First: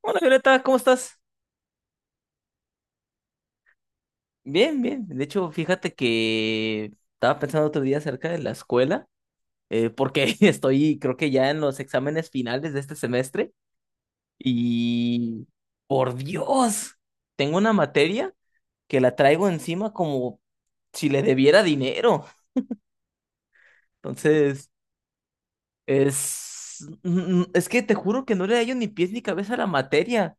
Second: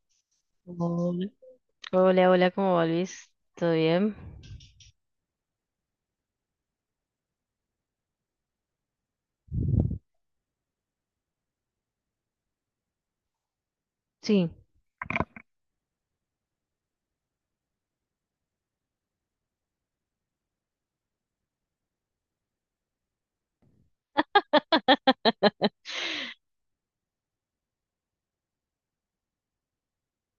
Hola Violeta, ¿cómo estás? Hola, hola, ¿cómo va Luis? ¿Todo bien? Bien, bien. De hecho, fíjate que estaba pensando otro día acerca de la escuela, porque estoy, creo que ya en los exámenes finales de este semestre Sí, y, por Dios, tengo una materia que la traigo encima como si le debiera dinero. Entonces, es que te juro que no le hallo ni pies ni cabeza a la materia.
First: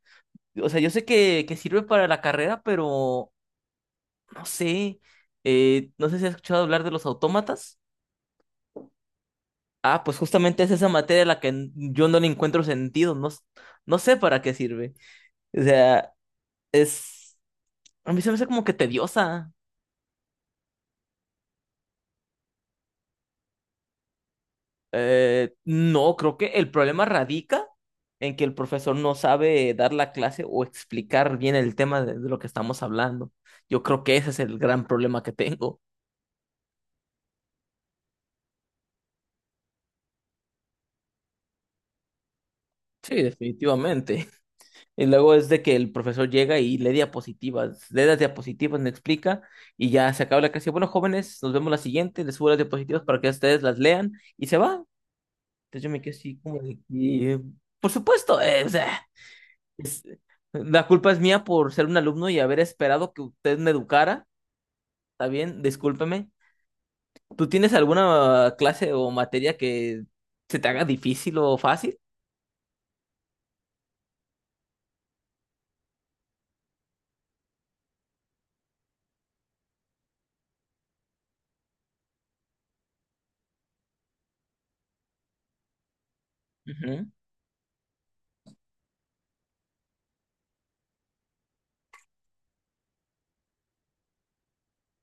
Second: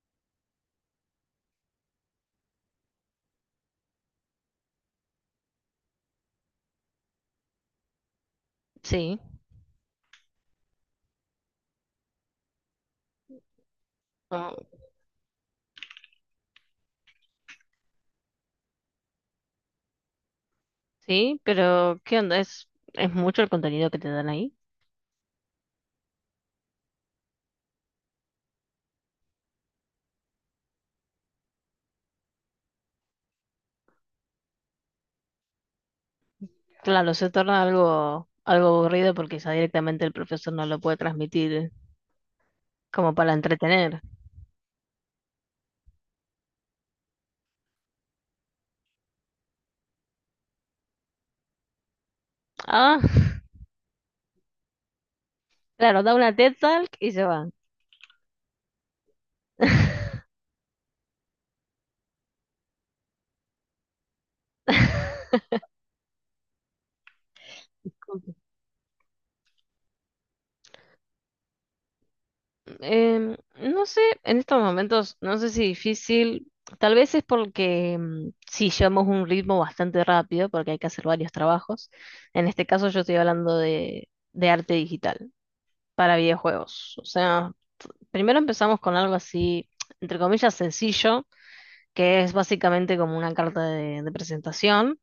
O sea, yo sé que sirve para la carrera, pero no sé, no sé si has escuchado hablar de los autómatas. sí, Ah, pues justamente es esa materia a la que yo no le encuentro sentido, no, no sé para qué ah, sirve. O sea, es, a mí se me hace como que tediosa. sí, pero ¿qué onda? ¿Es mucho el contenido que te dan ahí? No, creo que el problema radica en que el profesor no sabe dar la clase o explicar bien el tema de lo que estamos hablando. Yo creo que ese es el gran problema que tengo. Claro, se torna algo aburrido porque ya directamente el profesor no lo puede transmitir como Sí, para entretener. definitivamente. Y luego es de que el profesor llega y lee diapositivas, lee las diapositivas, me explica y ya se acaba la clase. Bueno, jóvenes, nos vemos la siguiente, les subo las Ah, diapositivas para que ustedes las lean y se va. Entonces yo me claro, quedé da una así TED como de Talk y se que, va. por supuesto, o sea, es- la culpa es mía por ser un alumno y haber esperado que usted me educara, ¿está bien? Discúlpeme. ¿Tú tienes alguna clase o materia que se te haga difícil o fácil? No sé, en estos momentos, no sé si difícil, tal vez es porque sí llevamos un ritmo bastante rápido, porque hay que hacer varios trabajos. En este caso yo estoy hablando de arte digital para videojuegos. O Ujú. sea, primero empezamos con algo así, entre comillas, sencillo, que es básicamente como una carta de presentación,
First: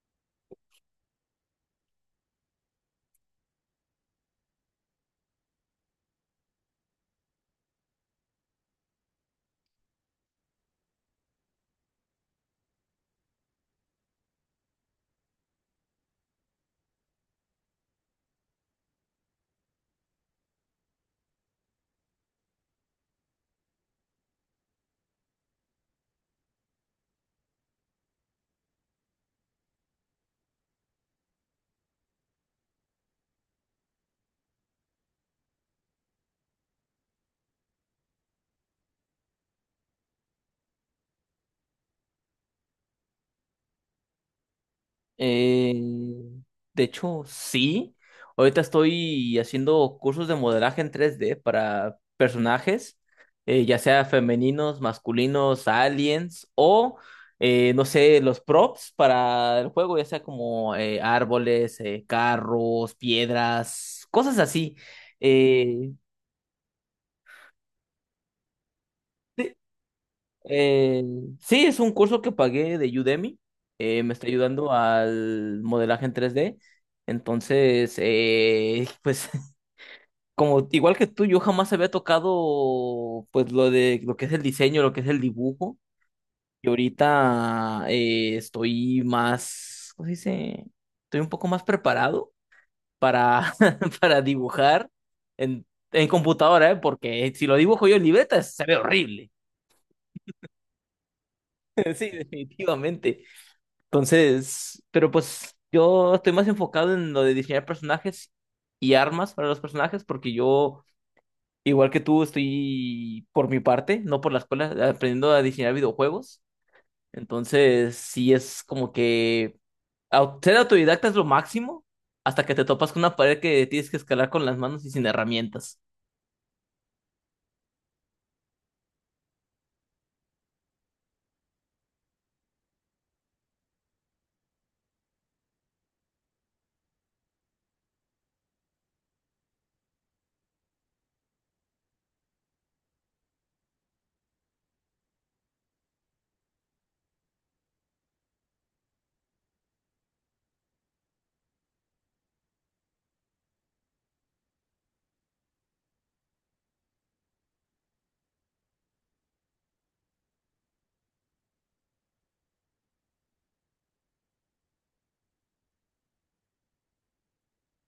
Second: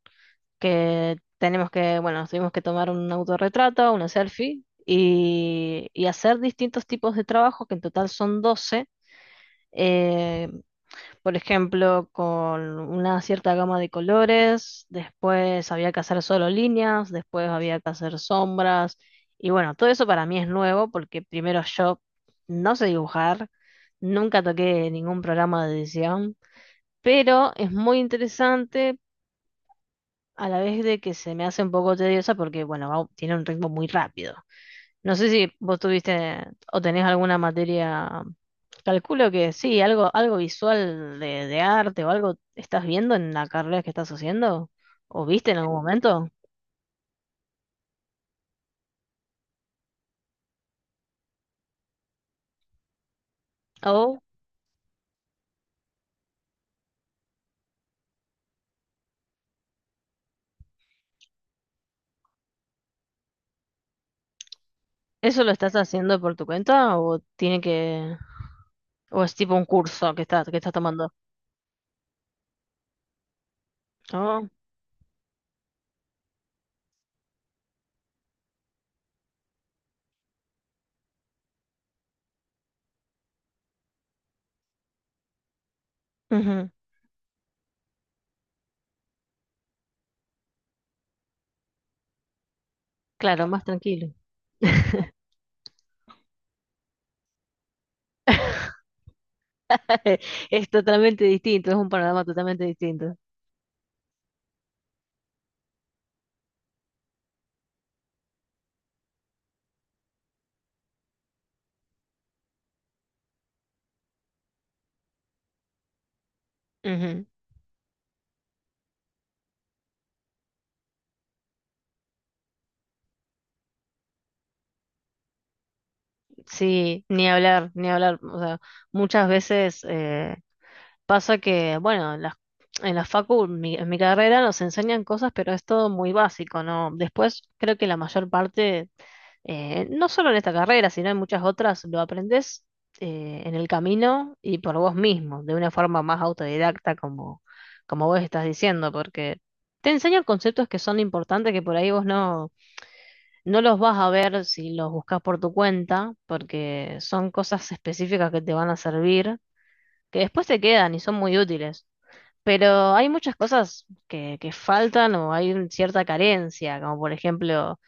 que tenemos que, bueno, nos tuvimos que tomar un autorretrato, una selfie. Y hacer distintos tipos de trabajos, que en total son 12 eh, por ejemplo, con una cierta gama de colores, después había que hacer solo líneas, después había que hacer sombras, y bueno, todo eso para mí es nuevo porque primero yo no sé dibujar, nunca toqué ningún programa de edición, pero es muy interesante a la vez de que se me hace un poco tediosa porque, bueno, tiene un ritmo muy rápido. No sé si vos tuviste o tenés alguna materia, calculo que sí, algo visual de arte o algo estás viendo en la carrera que estás haciendo o viste en algún momento. Eh, de hecho, sí. Ahorita estoy haciendo cursos de modelaje en tres d para personajes, ya sea ¿O femeninos, masculinos, aliens o, no sé, los props para el juego, ya sea como árboles, carros, piedras, cosas así. eso lo estás Eh, haciendo por tu cuenta o tiene que, o es tipo un curso que estás Eh, tomando? sí, es un curso que pagué de Udemy. Me está Oh, ayudando al modelaje en 3D. Entonces, pues, como igual que tú, yo jamás había tocado pues lo de lo que es el diseño, lo que es el dibujo. Y ujú. ahorita estoy más, ¿cómo se dice? Estoy un poco más preparado Claro, para, más tranquilo. para dibujar en, en computadora, ¿eh? Porque si lo dibujo yo en libreta, se ve horrible. Es totalmente distinto, es un Sí, panorama totalmente distinto. definitivamente. Entonces, pero pues yo estoy más enfocado en lo de diseñar personajes y armas para los personajes, porque yo, igual que tú, estoy por mi parte, no por la escuela, aprendiendo a diseñar videojuegos. Ujú. Entonces, sí es como que ser autodidacta es lo máximo hasta que te topas con una pared que tienes que escalar con las manos y sin herramientas. Sí, ni hablar, ni hablar. O sea, muchas veces... pasa que, bueno, en la facu, en mi carrera nos enseñan cosas, pero es todo muy básico, ¿no? Después creo que la mayor parte, no solo en esta carrera, sino en muchas otras, lo aprendes en el camino y por vos mismo, de una forma más autodidacta, como, como vos estás diciendo, porque te enseñan conceptos que son importantes que por ahí vos no, no los vas a ver si los buscas por tu cuenta, porque son cosas específicas que te van a servir, que después te quedan y son muy útiles. Pero hay muchas cosas que faltan o hay cierta carencia, como por ejemplo,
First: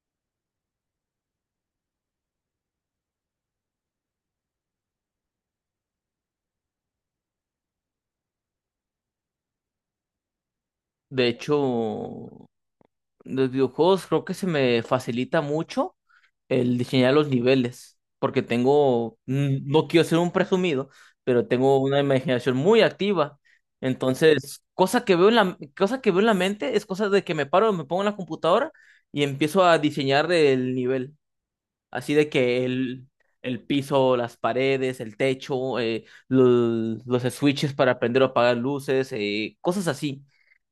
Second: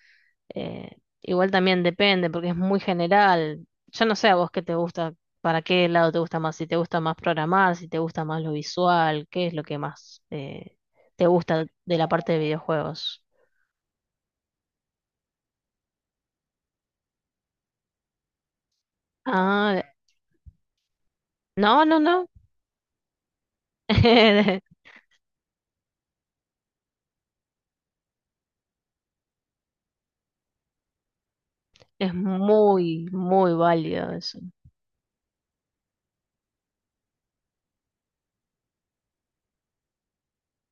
eh, igual también depende porque es muy general. Yo no sé a vos qué te gusta, para qué lado te gusta más, si te gusta más programar, si te gusta más lo visual, qué es lo que más te De hecho, gusta de la parte de videojuegos. los videojuegos creo que se me facilita mucho el diseñar los niveles, porque tengo, mm, Ah, no quiero ser un presumido, pero tengo no, no, una no. imaginación muy activa. Entonces, cosa que veo en la mente es cosa de que me paro, me pongo en la computadora y empiezo a diseñar el nivel. Es Así de muy, muy el válido piso, las eso. paredes, el techo, switches para prender o apagar luces, cosas así.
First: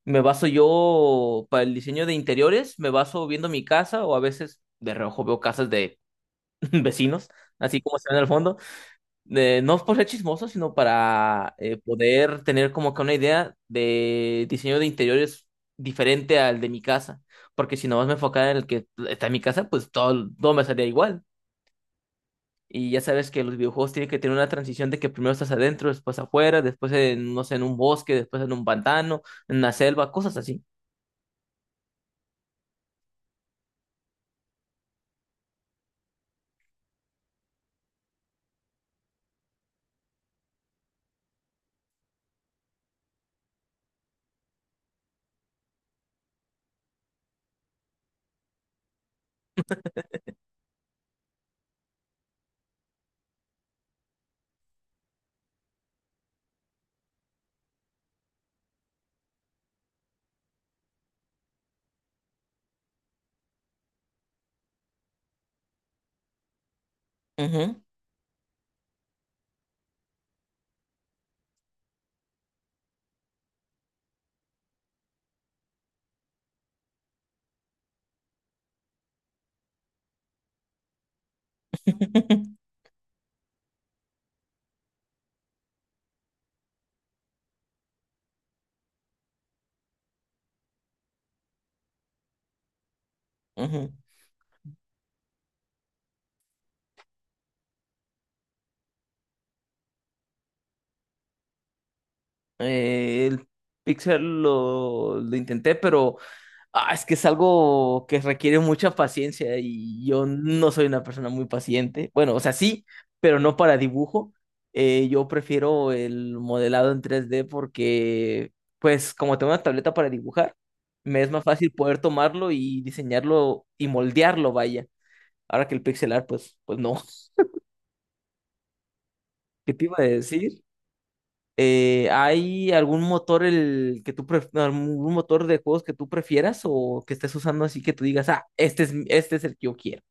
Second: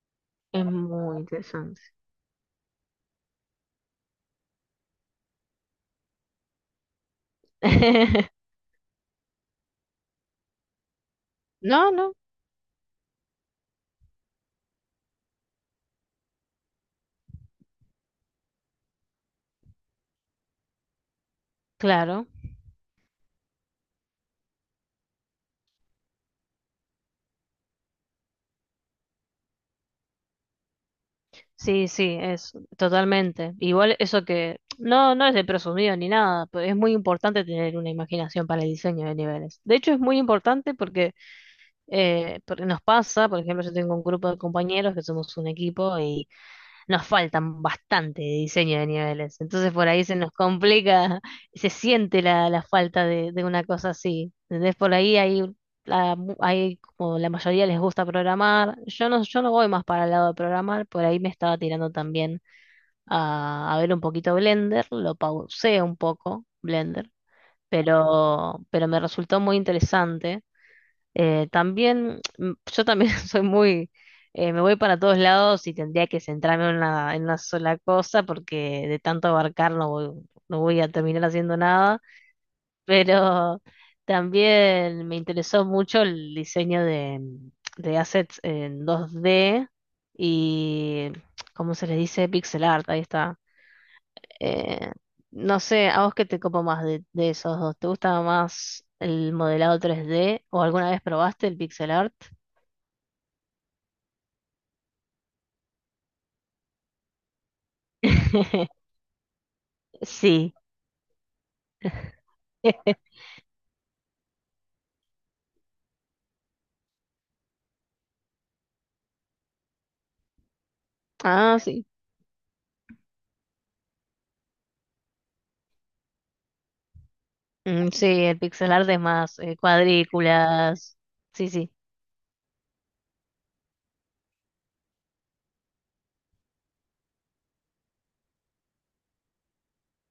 Me baso Es muy yo para el interesante. diseño de interiores, me baso viendo mi casa o a veces de reojo veo casas de vecinos, así como se ven al fondo. No es por ser chismoso, sino para No, no, poder tener como que una idea de diseño de interiores diferente al de mi casa. Porque si nomás me enfocara en el que está en mi casa, pues todo me salía igual. claro. Y ya sabes que los videojuegos tienen que tener una transición de que primero estás adentro, después afuera, después en, no sé, en un bosque, después en un pantano, en una selva, cosas así. Sí, sí, es totalmente. Igual eso que no, no es de presumido ni nada, pero es muy importante tener una imaginación para el diseño de niveles. De hecho, es muy importante porque, porque nos pasa, por ejemplo, yo tengo un grupo de compañeros que somos un equipo, nos faltan bastante de diseño de niveles. Entonces por ahí se nos complica, se siente la falta de una cosa así. Entonces por ahí hay, la, hay como la mayoría les gusta programar. Yo no, yo no voy más para el lado de programar, por ahí me estaba tirando también a ver un poquito Blender, lo pausé un poco, Blender, Ujú, pero me resultó muy interesante. También, yo también soy muy, me voy para todos lados y tendría que centrarme en una sola cosa porque de tanto abarcar no voy a terminar haciendo nada, pero también me interesó mucho el diseño de assets en 2D y, ¿cómo se les dice? Pixel art, ahí está. ujú. Eh, no sé, ¿a vos qué te copa más de esos dos? ¿Te gusta más el modelado 3D o alguna vez probaste el pixel art? El Pixel lo intenté, pero ah, es que es algo que requiere mucha paciencia y yo Sí. no soy una persona muy paciente. Bueno, o sea, sí, pero no para dibujo. Yo prefiero el modelado en tres d porque, pues, como tengo una tableta para dibujar, me es más Ah, fácil sí. poder tomarlo y diseñarlo y moldearlo, vaya. Ahora que el pixelar, pues, pues no. Mm, sí, el pixel art es más ¿Qué te iba a decir? cuadrículas. Sí, sí. ¿Hay algún motor el que algún motor de juegos que tú prefieras o que estés usando así que tú digas, ah, este es el que yo quiero?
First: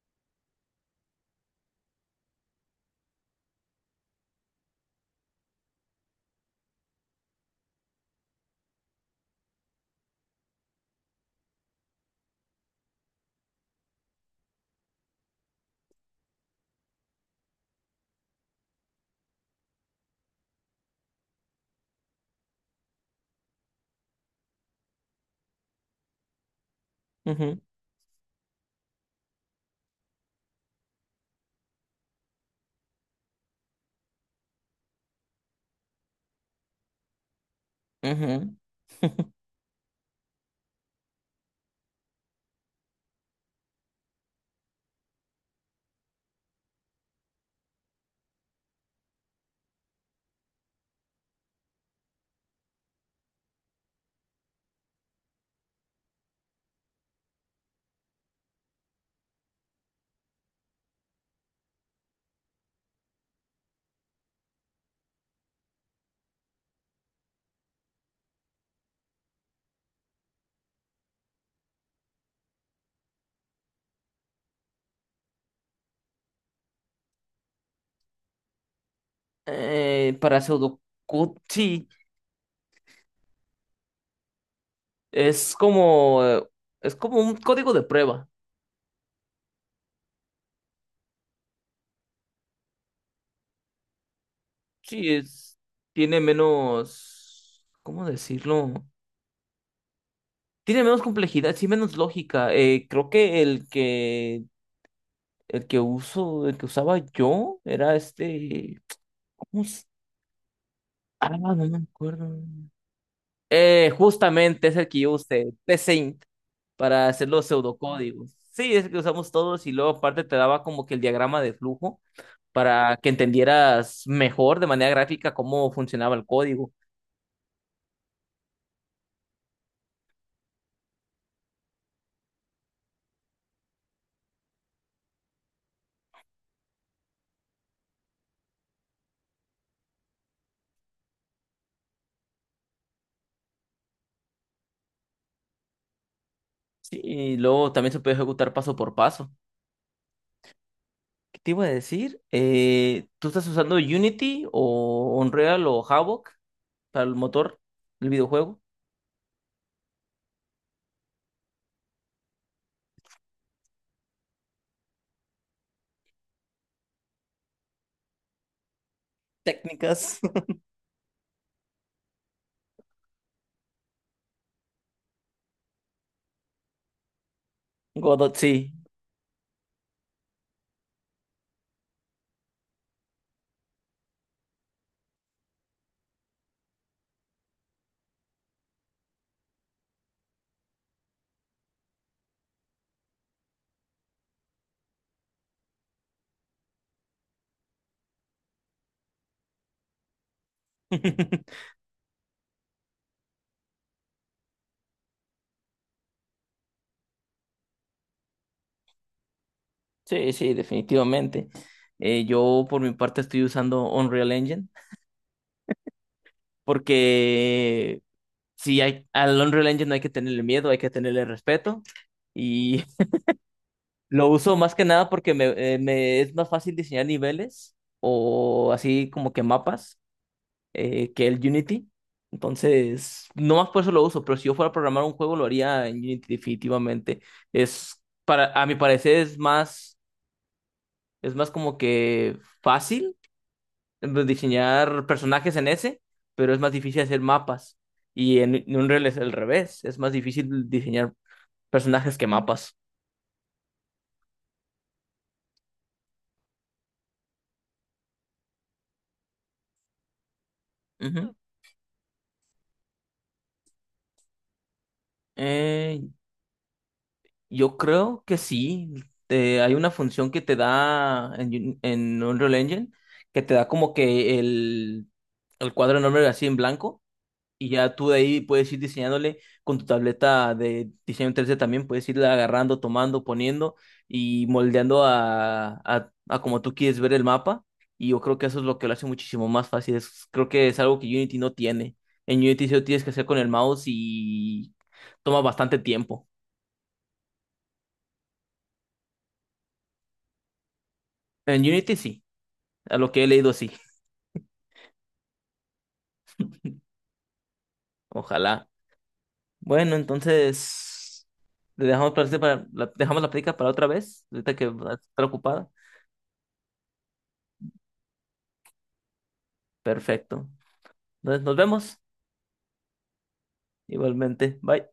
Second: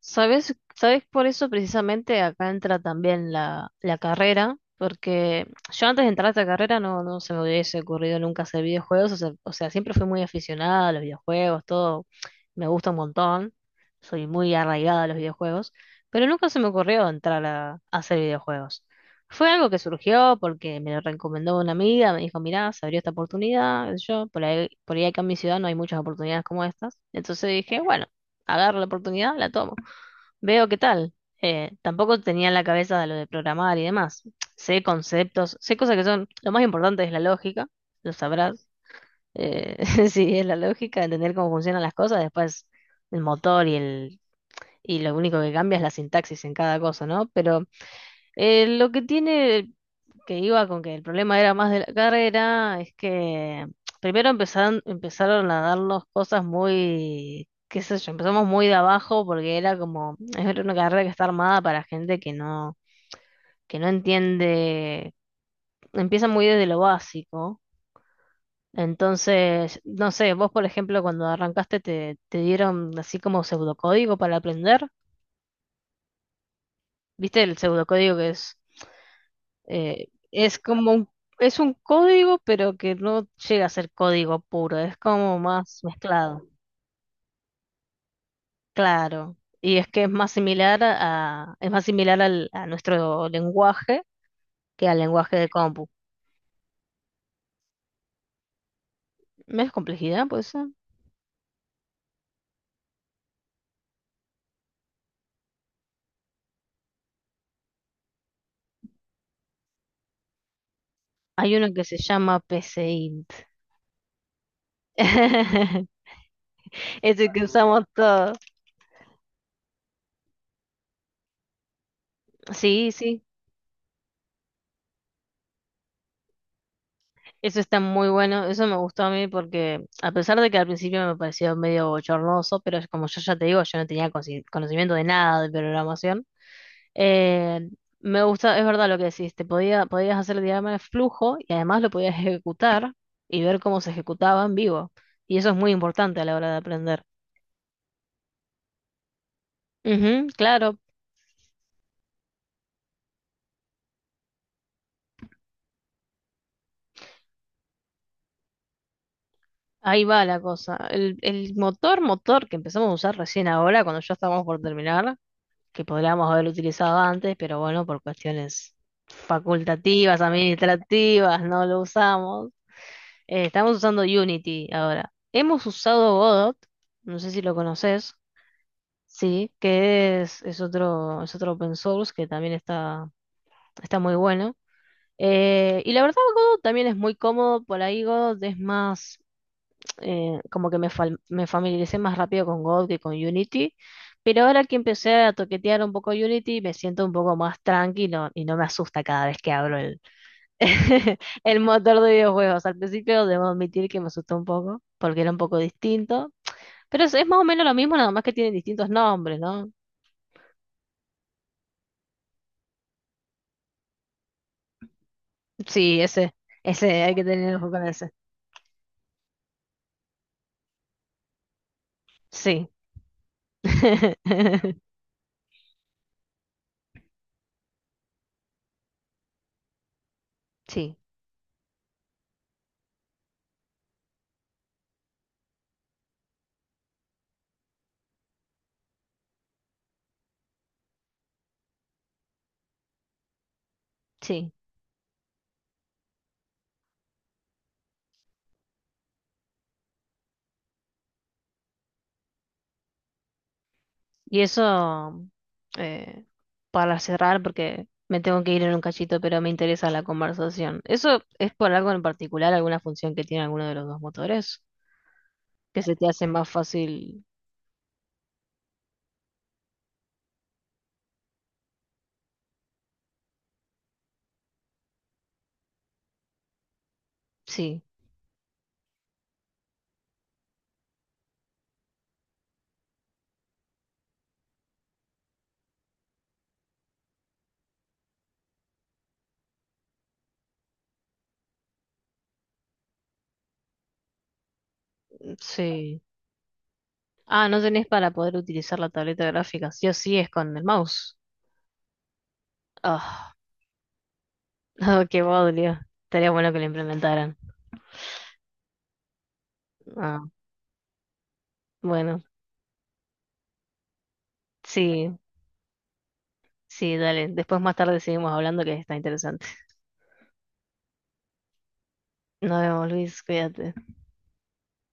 ¿Sabes? ¿Sabes? Por eso precisamente acá entra también la carrera, porque yo antes de entrar a esta carrera no, no se me hubiese ocurrido nunca hacer videojuegos, o sea, siempre fui muy aficionada a los videojuegos, todo me gusta un montón, soy muy arraigada a los videojuegos, pero nunca se me ocurrió entrar a hacer videojuegos. Fue algo que surgió porque me lo recomendó una amiga, me dijo, mirá, se abrió esta oportunidad, qué sé yo por ahí acá en mi ciudad no hay muchas oportunidades como estas, entonces Ujú, dije, bueno, agarro la oportunidad, la tomo. Veo qué tal. Tampoco tenía en la cabeza lo de programar y demás. Sé conceptos, sé cosas que son... Lo más importante es la lógica, lo ujú. sabrás. Eh, sí, es la lógica, entender cómo funcionan las cosas, después el motor y el... Y lo único que cambia es la sintaxis en cada cosa, ¿no? Pero lo que tiene que iba con que el problema era más de la carrera, es que primero empezaron a darnos cosas muy, qué sé yo, empezamos muy de abajo porque era como, es una carrera que está armada para gente que no entiende, empieza muy desde lo básico. Entonces, no sé, vos por ejemplo cuando arrancaste te dieron así como pseudocódigo para aprender, ¿viste el pseudocódigo que Para es como pseudocode, es un sí, código, pero que no llega a ser código puro, es como es más como, eh, mezclado. es como un código de prueba. Claro. Y es que es más similar a, es más similar a nuestro lenguaje que al Sí, lenguaje de es, compu. tiene menos, ¿cómo decirlo? Menos complejidad, puede ser. Tiene menos complejidad, sí, menos lógica. Creo que el que uso, el que usaba yo era este, ¿cómo se-? Ah, no Hay uno me que se llama acuerdo. PCInt. Justamente es el que yo usé, para hacer Ese que los usamos pseudocódigos. todos. Sí, es que usamos todos y luego aparte te daba como que el diagrama de flujo Sí, para que sí. entendieras mejor de manera gráfica cómo funcionaba el código. Eso está muy bueno, eso me gustó a mí porque a pesar de que al principio me pareció medio bochornoso, pero es como yo ya te digo, yo no tenía conocimiento de nada de programación, eh, me gusta, es verdad lo que decís, te podía, podías hacer el diagrama de flujo y además lo podías ejecutar y ver cómo se ejecutaba en vivo. Y eso es muy importante a la hora de Sí, aprender. y luego también se puede ejecutar paso por paso. Ujú, claro, ¿Qué te iba a decir? ¿Tú estás usando Unity o Unreal o Havok para el motor, el videojuego? ahí va la cosa. El motor, motor que empezamos a usar recién ahora, cuando ya estábamos por terminar. Que podríamos haber utilizado antes, pero bueno, por cuestiones Técnicas. facultativas, administrativas, no lo usamos. Estamos usando Unity ahora. Hemos usado Godot, no sé si lo conoces, Godot, sí. sí, que es otro open source que también está, está muy bueno. Y la verdad, Godot también es muy cómodo, por ahí Godot es más como que me, me familiaricé más rápido con God que con Unity, pero ahora que empecé a toquetear un poco Unity, me siento un poco más tranquilo y no me asusta cada vez que abro el, el motor de videojuegos. Al principio debo admitir que me asustó un poco, porque era un poco distinto, pero es más o menos lo mismo, nada más que tienen distintos nombres, ¿no? Sí, sí, definitivamente. Yo por mi parte estoy usando Unreal Engine Sí, ese, hay que tener ojo con porque ese. sí, hay, al Unreal Engine no hay que tenerle miedo, hay que tenerle respeto. Sí. Y lo uso más que nada porque me es más fácil diseñar niveles o así como que mapas Sí, que el Unity. Entonces, no más por eso lo uso, pero si yo fuera a programar un juego lo haría en Unity definitivamente. Es a mi parecer es más como que fácil sí. diseñar personajes en ese, pero es más difícil hacer mapas. Y en Unreal es al revés, es más difícil diseñar personajes que mapas. Y eso, eh, para cerrar, porque me tengo que ir en un cachito, pero me interesa la conversación. ¿Eso Ujú. es por algo en particular, alguna función que tiene alguno de los dos motores? Que se Eh, te hace más fácil. yo creo que sí. Hay una función que te da en Unreal Engine que te da como que el cuadro enorme así en blanco. Y Sí, ya tú de ahí puedes ir diseñándole con tu tableta de diseño 3D también, puedes irla agarrando, tomando, poniendo y moldeando a como tú quieres ver el mapa. Y yo creo que eso es lo que lo hace muchísimo más fácil. Es, creo que es algo que Unity no tiene. En Unity sí lo tienes que hacer con el mouse y toma bastante sí. tiempo. Ah, no tenés para poder utilizar la tableta gráfica. Sí o sí es con el mouse. En Unity sí, a lo que he Ah, leído sí. qué bodrio. Estaría bueno que lo implementaran. Ojalá. Bueno, Ah, entonces le dejamos, bueno, dejamos la plática para otra vez, ahorita que va a sí, estar ocupada. sí, dale. Después más tarde seguimos hablando que está interesante. Perfecto. Entonces, nos vemos. Nos vemos, Luis, cuídate. Igualmente. Bye.